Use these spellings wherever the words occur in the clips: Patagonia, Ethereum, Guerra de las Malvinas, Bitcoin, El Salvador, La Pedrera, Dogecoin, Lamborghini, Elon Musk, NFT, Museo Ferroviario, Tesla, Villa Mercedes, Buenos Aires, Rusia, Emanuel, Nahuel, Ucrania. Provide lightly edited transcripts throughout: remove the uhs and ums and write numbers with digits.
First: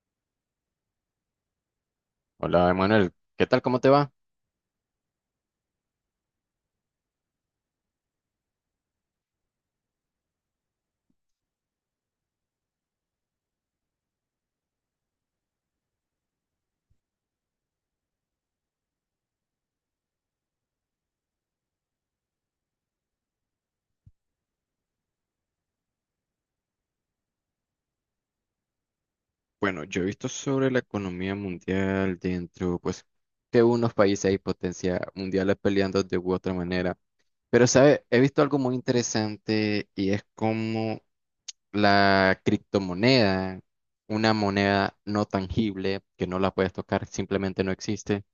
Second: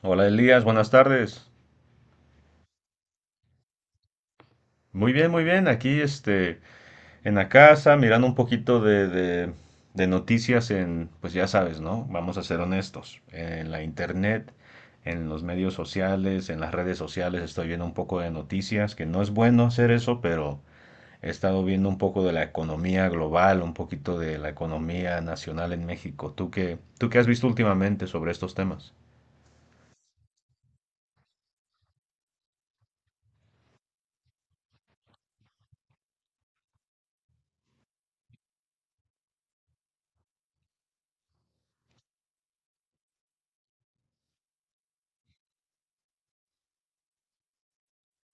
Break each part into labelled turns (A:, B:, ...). A: Hola Elías, buenas tardes.
B: Hola, Emanuel. ¿Qué tal? ¿Cómo te va?
A: Muy bien, muy bien. Aquí en la casa, mirando un poquito de noticias en, pues ya sabes, ¿no? Vamos a ser honestos. En la internet, en los medios sociales, en las redes sociales, estoy viendo un poco de noticias, que no es bueno hacer eso, pero he estado viendo un poco de la economía global, un poquito de la economía nacional en México. ¿Tú qué has visto últimamente sobre estos temas?
B: Bueno, yo he visto sobre la economía mundial dentro, pues, que unos países hay potencia mundiales peleando de u otra manera. Pero, ¿sabes? He visto algo muy interesante y es como la criptomoneda, una moneda no tangible que no la puedes tocar, simplemente no existe,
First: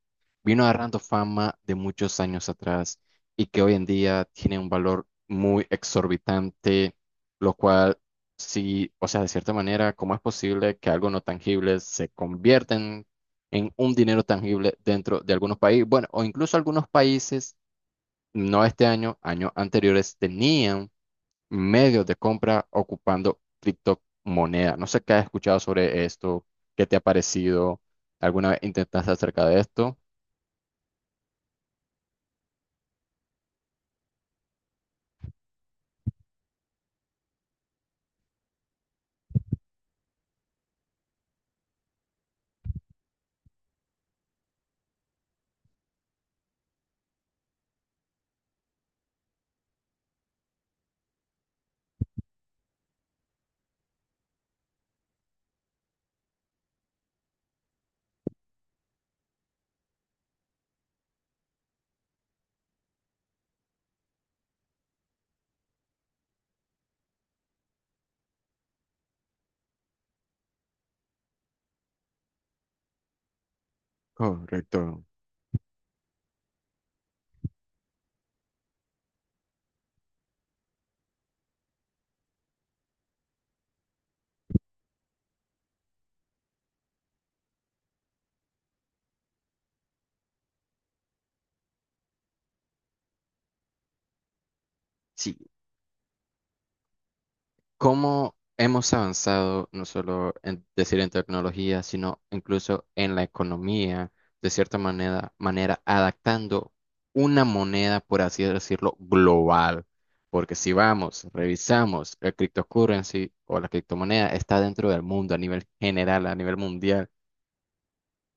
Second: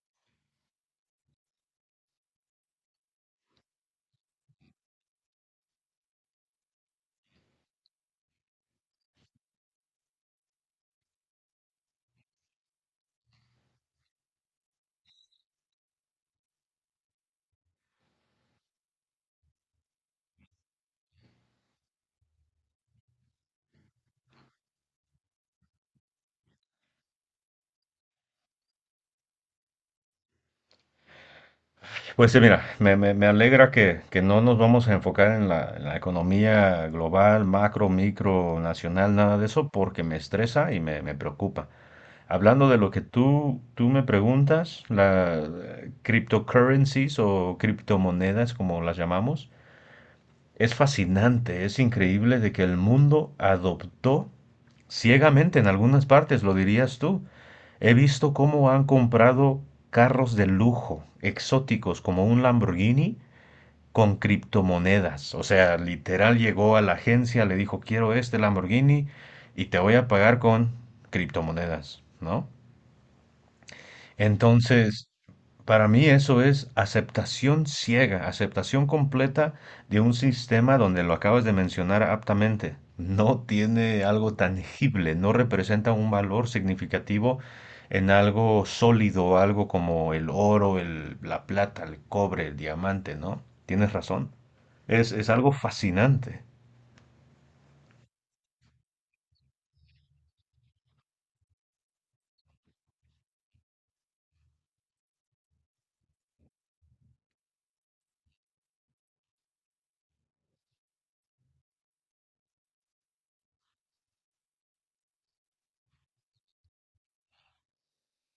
B: vino agarrando fama de muchos años atrás y que hoy en día tiene un valor muy exorbitante, lo cual sí, o sea, de cierta manera, ¿cómo es posible que algo no tangible se convierta en un dinero tangible dentro de algunos países? Bueno, o incluso algunos países, no este año, años anteriores, tenían medios de compra ocupando criptomonedas. No sé qué has escuchado sobre esto, qué te ha parecido, alguna vez intentaste acerca de esto.
A: Pues sí, mira, me alegra que no nos vamos a enfocar en en la economía global, macro, micro, nacional, nada de eso, porque me estresa y me preocupa. Hablando de lo que tú me preguntas, las cryptocurrencies o criptomonedas, como las llamamos, es fascinante, es increíble de que el mundo adoptó ciegamente en algunas partes, lo dirías tú. He visto cómo han comprado carros de lujo, exóticos, como un Lamborghini con criptomonedas. O sea, literal llegó a la agencia, le dijo, quiero este Lamborghini y te voy a pagar con criptomonedas, ¿no?
B: Correcto.
A: Entonces, para mí eso es aceptación ciega, aceptación completa de un sistema donde lo acabas de mencionar aptamente. No tiene algo tangible, no representa un valor significativo en algo sólido, algo como el oro, la plata, el cobre, el diamante, ¿no? Tienes razón. Es
B: Sí,
A: algo fascinante.
B: cómo hemos avanzado no solo en decir en tecnología, sino incluso en la economía, de cierta manera adaptando una moneda, por así decirlo, global. Porque si vamos, revisamos el cryptocurrency o la criptomoneda, está dentro del mundo a nivel general, a nivel mundial,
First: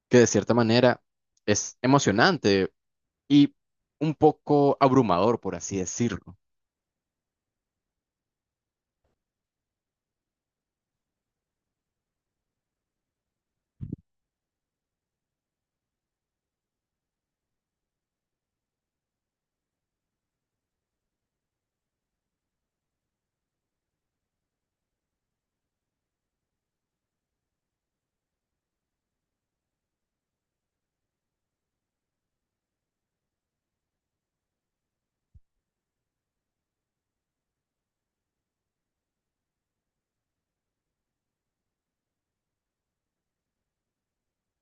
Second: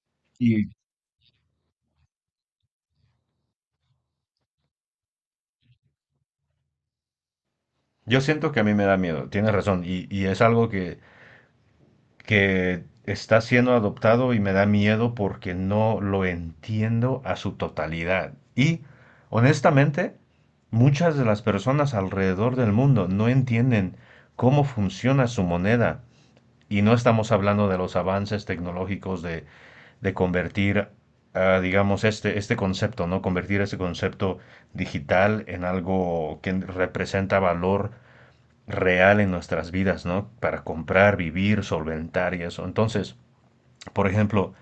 B: que de cierta
A: Y
B: manera es emocionante y un poco abrumador, por así decirlo.
A: yo siento que a mí me da miedo, tienes razón. Y es algo que está siendo adoptado y me da miedo porque no lo entiendo a su totalidad. Y honestamente, muchas de las personas alrededor del mundo no entienden cómo funciona su moneda. Y no estamos hablando de los avances tecnológicos de convertir, este concepto, ¿no? Convertir ese concepto digital en algo que representa valor real en nuestras vidas, ¿no? Para comprar, vivir, solventar y eso. Entonces, por ejemplo,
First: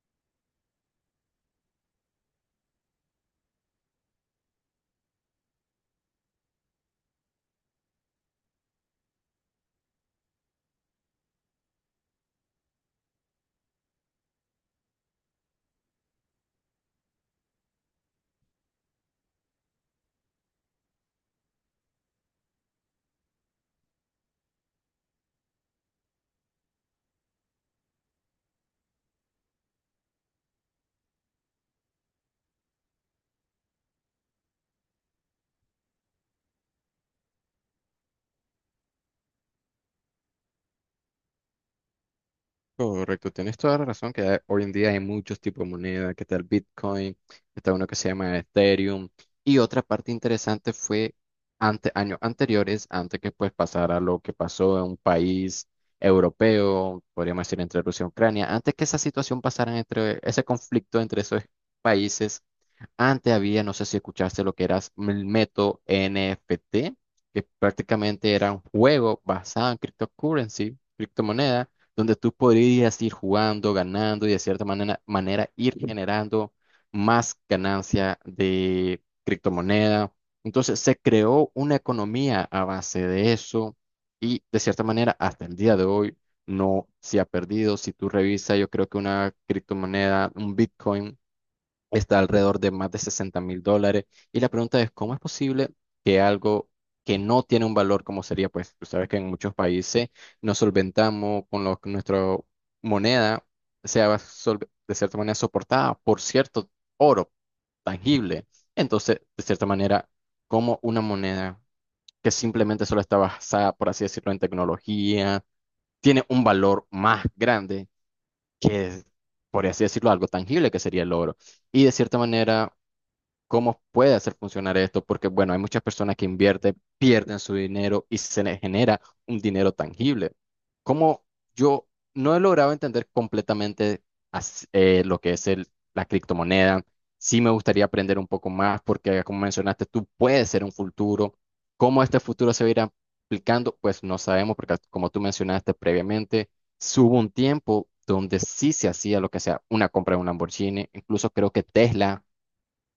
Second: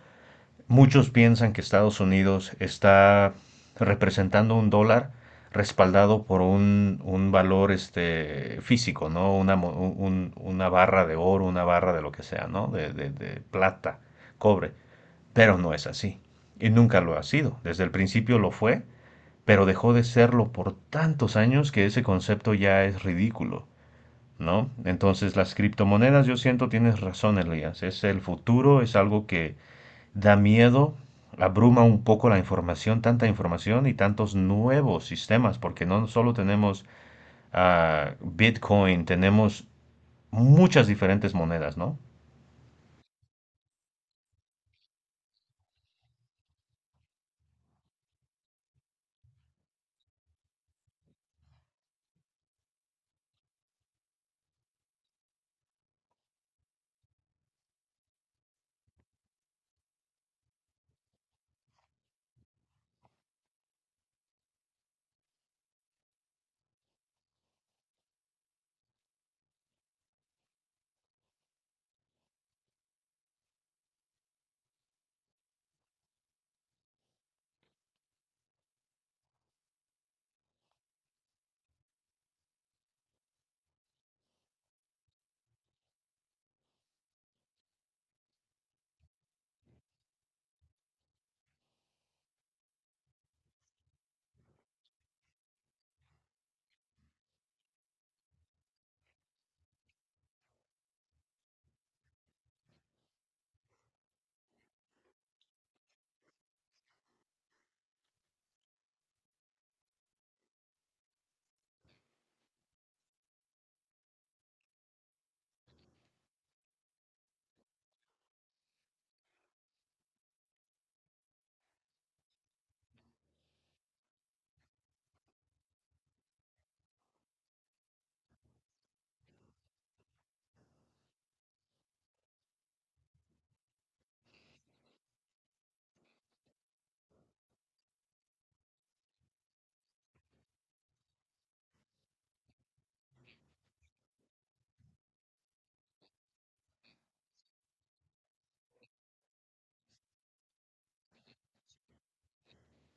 A: muchos piensan que Estados Unidos está representando un dólar respaldado por un valor físico, ¿no? Una barra de oro, una barra de lo que sea, ¿no? De plata, cobre. Pero no es así. Y nunca lo ha sido. Desde el principio lo fue, pero dejó de serlo por tantos años que ese concepto ya es ridículo, ¿no? Entonces las criptomonedas, yo siento, tienes razón, Elías, es el futuro, es algo que da miedo, abruma un poco la información, tanta información y tantos nuevos sistemas, porque no solo tenemos Bitcoin, tenemos muchas diferentes monedas, ¿no?
B: Correcto, tienes toda la razón que hoy en día hay muchos tipos de moneda, que está el Bitcoin, está uno que se llama Ethereum, y otra parte interesante fue años anteriores, antes que pues pasara lo que pasó en un país europeo, podríamos decir entre Rusia y Ucrania, antes que esa situación pasara entre ese conflicto entre esos países, antes había, no sé si escuchaste lo que era el método NFT, que prácticamente era un juego basado en cryptocurrency, criptomoneda, donde tú podrías ir jugando, ganando y de cierta manera ir generando más ganancia de criptomoneda. Entonces se creó una economía a base de eso y de cierta manera hasta el día de hoy no se ha perdido. Si tú revisas, yo creo que una criptomoneda, un Bitcoin, está alrededor de más de $60,000. Y la pregunta es, ¿cómo es posible que algo que no tiene un valor como sería, pues tú sabes que en muchos países nos solventamos con lo que nuestra moneda sea de cierta manera soportada por cierto oro tangible? Entonces, de cierta manera, como una moneda que simplemente solo está basada, por así decirlo, en tecnología, tiene un valor más grande que, por así decirlo, algo tangible que sería el oro. Y de cierta manera, cómo puede hacer funcionar esto, porque bueno, hay muchas personas que invierten, pierden su dinero y se les genera un dinero tangible. Como yo no he logrado entender completamente lo que es la criptomoneda, sí me gustaría aprender un poco más, porque como mencionaste, tú puedes ser un futuro. ¿Cómo este futuro se va a ir aplicando? Pues no sabemos, porque como tú mencionaste previamente, sí hubo un tiempo donde sí se hacía lo que sea una compra de un Lamborghini, incluso creo que Tesla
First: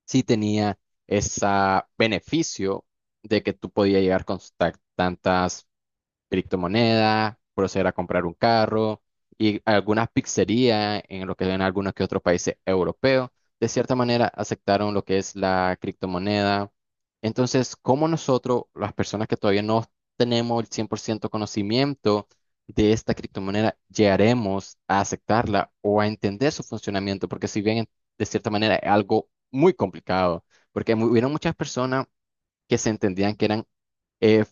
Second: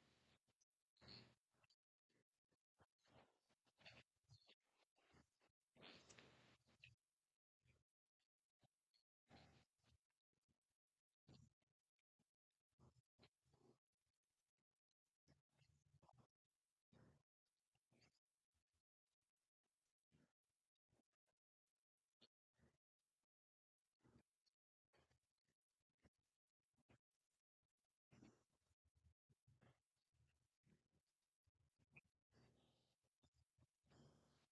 B: sí tenía ese beneficio de que tú podías llegar con tantas criptomoneda, proceder a comprar un carro y algunas pizzerías en lo que ven algunos que otros países europeos, de cierta manera aceptaron lo que es la criptomoneda. Entonces, ¿cómo nosotros, las personas que todavía no tenemos el 100% conocimiento de esta criptomoneda, llegaremos a aceptarla o a entender su funcionamiento? Porque si bien de cierta manera es algo muy complicado, porque hubieron muchas personas que se entendían que eran eh,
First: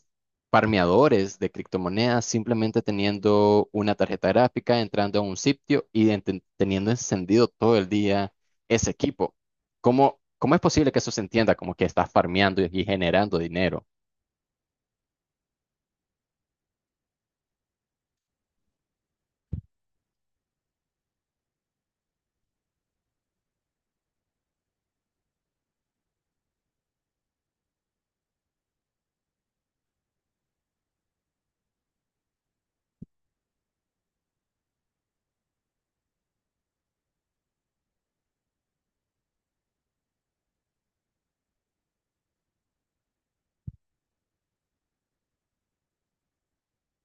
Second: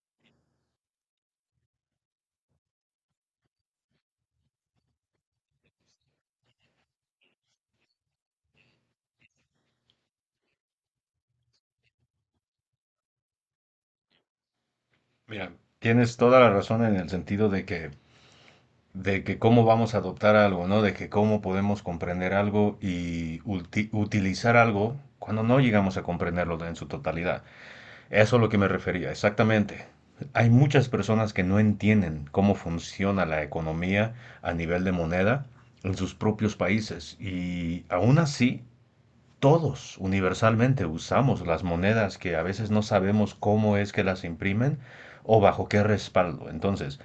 B: farmeadores de criptomonedas simplemente teniendo una tarjeta gráfica, entrando a un sitio y teniendo encendido todo el día ese equipo. ¿Cómo es posible que eso se entienda como que estás farmeando y generando dinero?
A: Mira, tienes toda la razón en el sentido de que cómo vamos a adoptar algo, ¿no? De que cómo podemos comprender algo y utilizar algo cuando no llegamos a comprenderlo en su totalidad. Eso es lo que me refería, exactamente. Hay muchas personas que no entienden cómo funciona la economía a nivel de moneda en sus propios países y aún así todos universalmente usamos las monedas que a veces no sabemos cómo es que las imprimen o bajo qué respaldo. Entonces,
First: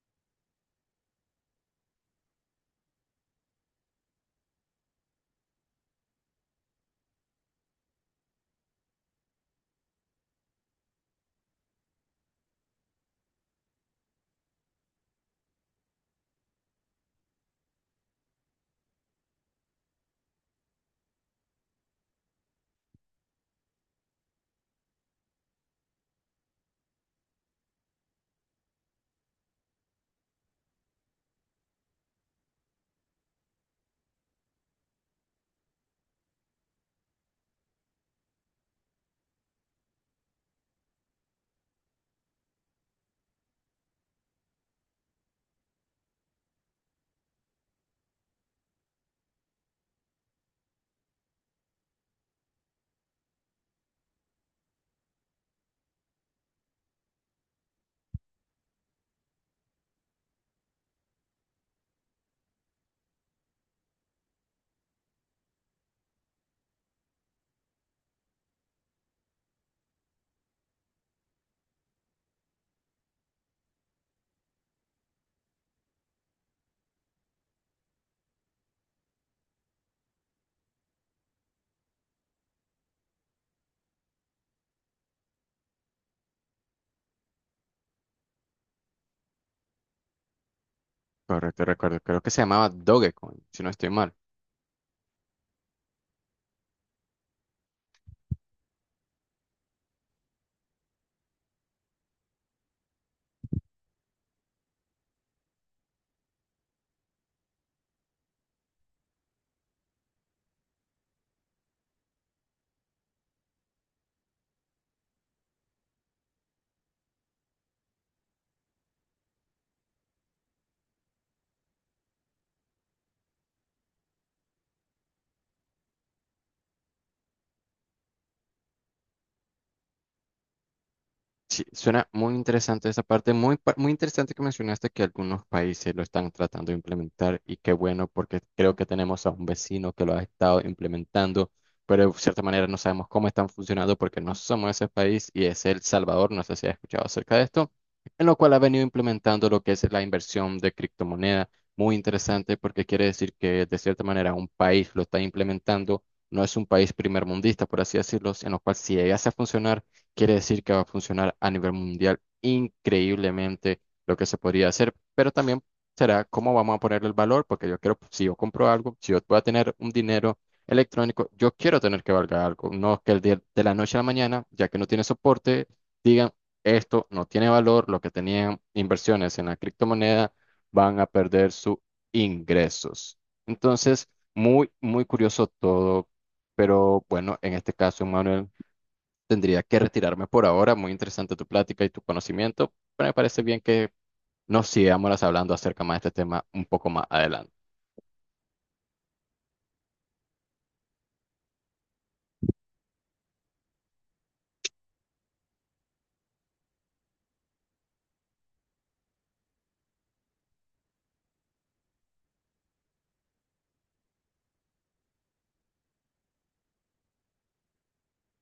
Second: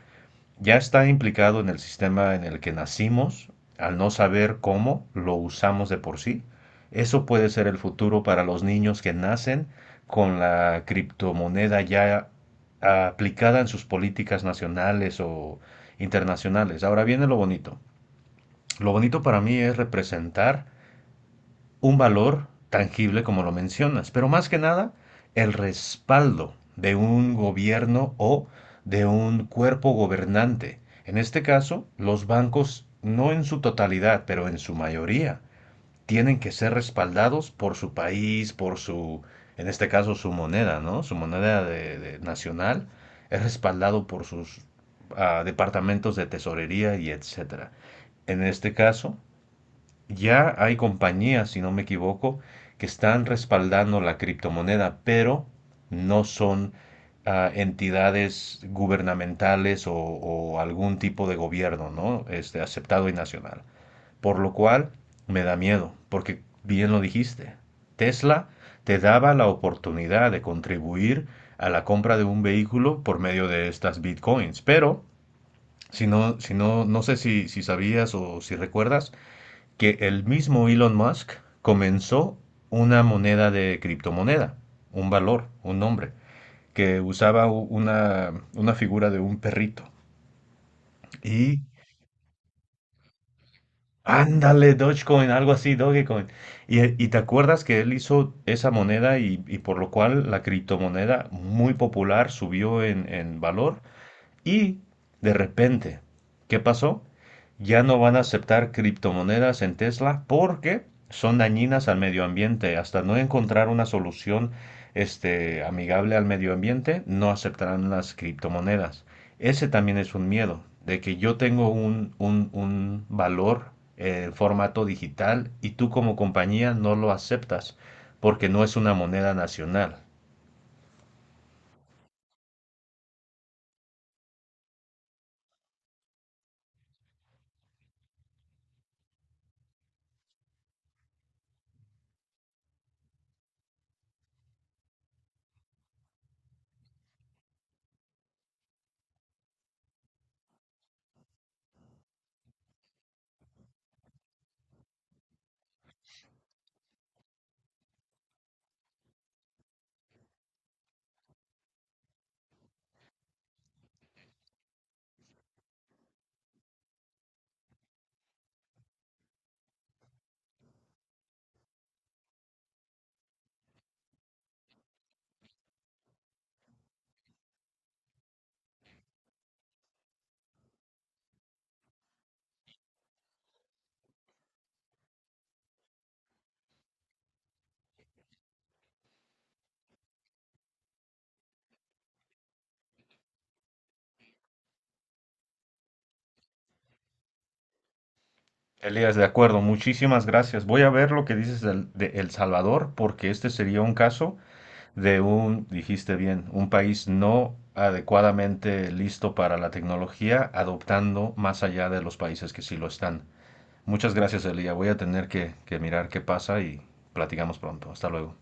A: ya está implicado en el sistema en el que nacimos, al no saber cómo lo usamos de por sí. Eso puede ser el futuro para los niños que nacen con la criptomoneda ya aplicada en sus políticas nacionales o internacionales. Ahora viene lo bonito. Lo bonito para mí es representar un valor tangible como lo mencionas, pero más que nada el respaldo de un gobierno o de un cuerpo gobernante. En este caso, los bancos, no en su totalidad, pero en su mayoría, tienen que ser respaldados por su país, en este caso, su moneda, ¿no? Su moneda nacional es respaldado por sus departamentos de tesorería y etcétera. En este caso, ya hay compañías, si no me equivoco, que están respaldando la criptomoneda, pero no son entidades gubernamentales o algún tipo de gobierno, ¿no? Aceptado y nacional. Por lo cual me da miedo, porque bien lo dijiste, Tesla te daba la oportunidad de contribuir a la compra de un vehículo por medio de estas bitcoins, pero si no, si no, no sé si sabías o si recuerdas, que el mismo Elon Musk comenzó una moneda de criptomoneda, un valor, un nombre, que usaba una figura de un perrito. Y
B: Correcto, recuerdo. Creo que se llamaba Dogecoin, si no estoy mal.
A: ándale, Dogecoin, algo así, Dogecoin. Y te acuerdas que él hizo esa moneda y por lo cual la criptomoneda muy popular subió en valor. Y de repente, ¿qué pasó? Ya no van a aceptar criptomonedas en Tesla porque son dañinas al medio ambiente. Hasta no encontrar una solución amigable al medio ambiente, no aceptarán las criptomonedas. Ese también es un miedo, de que yo tengo un, un valor en formato digital y tú como compañía no lo aceptas porque no es una moneda nacional.
B: Sí, suena muy interesante esa parte, muy interesante que mencionaste que algunos países lo están tratando de implementar y qué bueno porque creo que tenemos a un vecino que lo ha estado implementando, pero de cierta manera no sabemos cómo están funcionando porque no somos ese país y es El Salvador, no sé si has escuchado acerca de esto, en lo cual ha venido implementando lo que es la inversión de criptomoneda, muy interesante porque quiere decir que de cierta manera un país lo está implementando, no es un país primermundista, por así decirlo, en lo cual si llegase a funcionar quiere decir que va a funcionar a nivel mundial increíblemente lo que se podría hacer, pero también será cómo vamos a ponerle el valor, porque yo quiero, si yo compro algo, si yo voy a tener un dinero electrónico, yo quiero tener que valga algo, no que el día de la noche a la mañana, ya que no tiene soporte, digan, esto no tiene valor, lo que tenían inversiones en la criptomoneda van a perder sus ingresos. Entonces, muy curioso todo, pero bueno, en este caso, Manuel, tendría que retirarme por ahora. Muy interesante tu plática y tu conocimiento, pero me parece bien que nos sigamos hablando acerca más de este tema un poco más adelante.
A: Elías, de acuerdo, muchísimas gracias. Voy a ver lo que dices de El Salvador, porque este sería un caso de un, dijiste bien, un país no adecuadamente listo para la tecnología, adoptando más allá de los países que sí lo están. Muchas gracias, Elías. Voy a tener que mirar qué pasa y platicamos pronto. Hasta luego.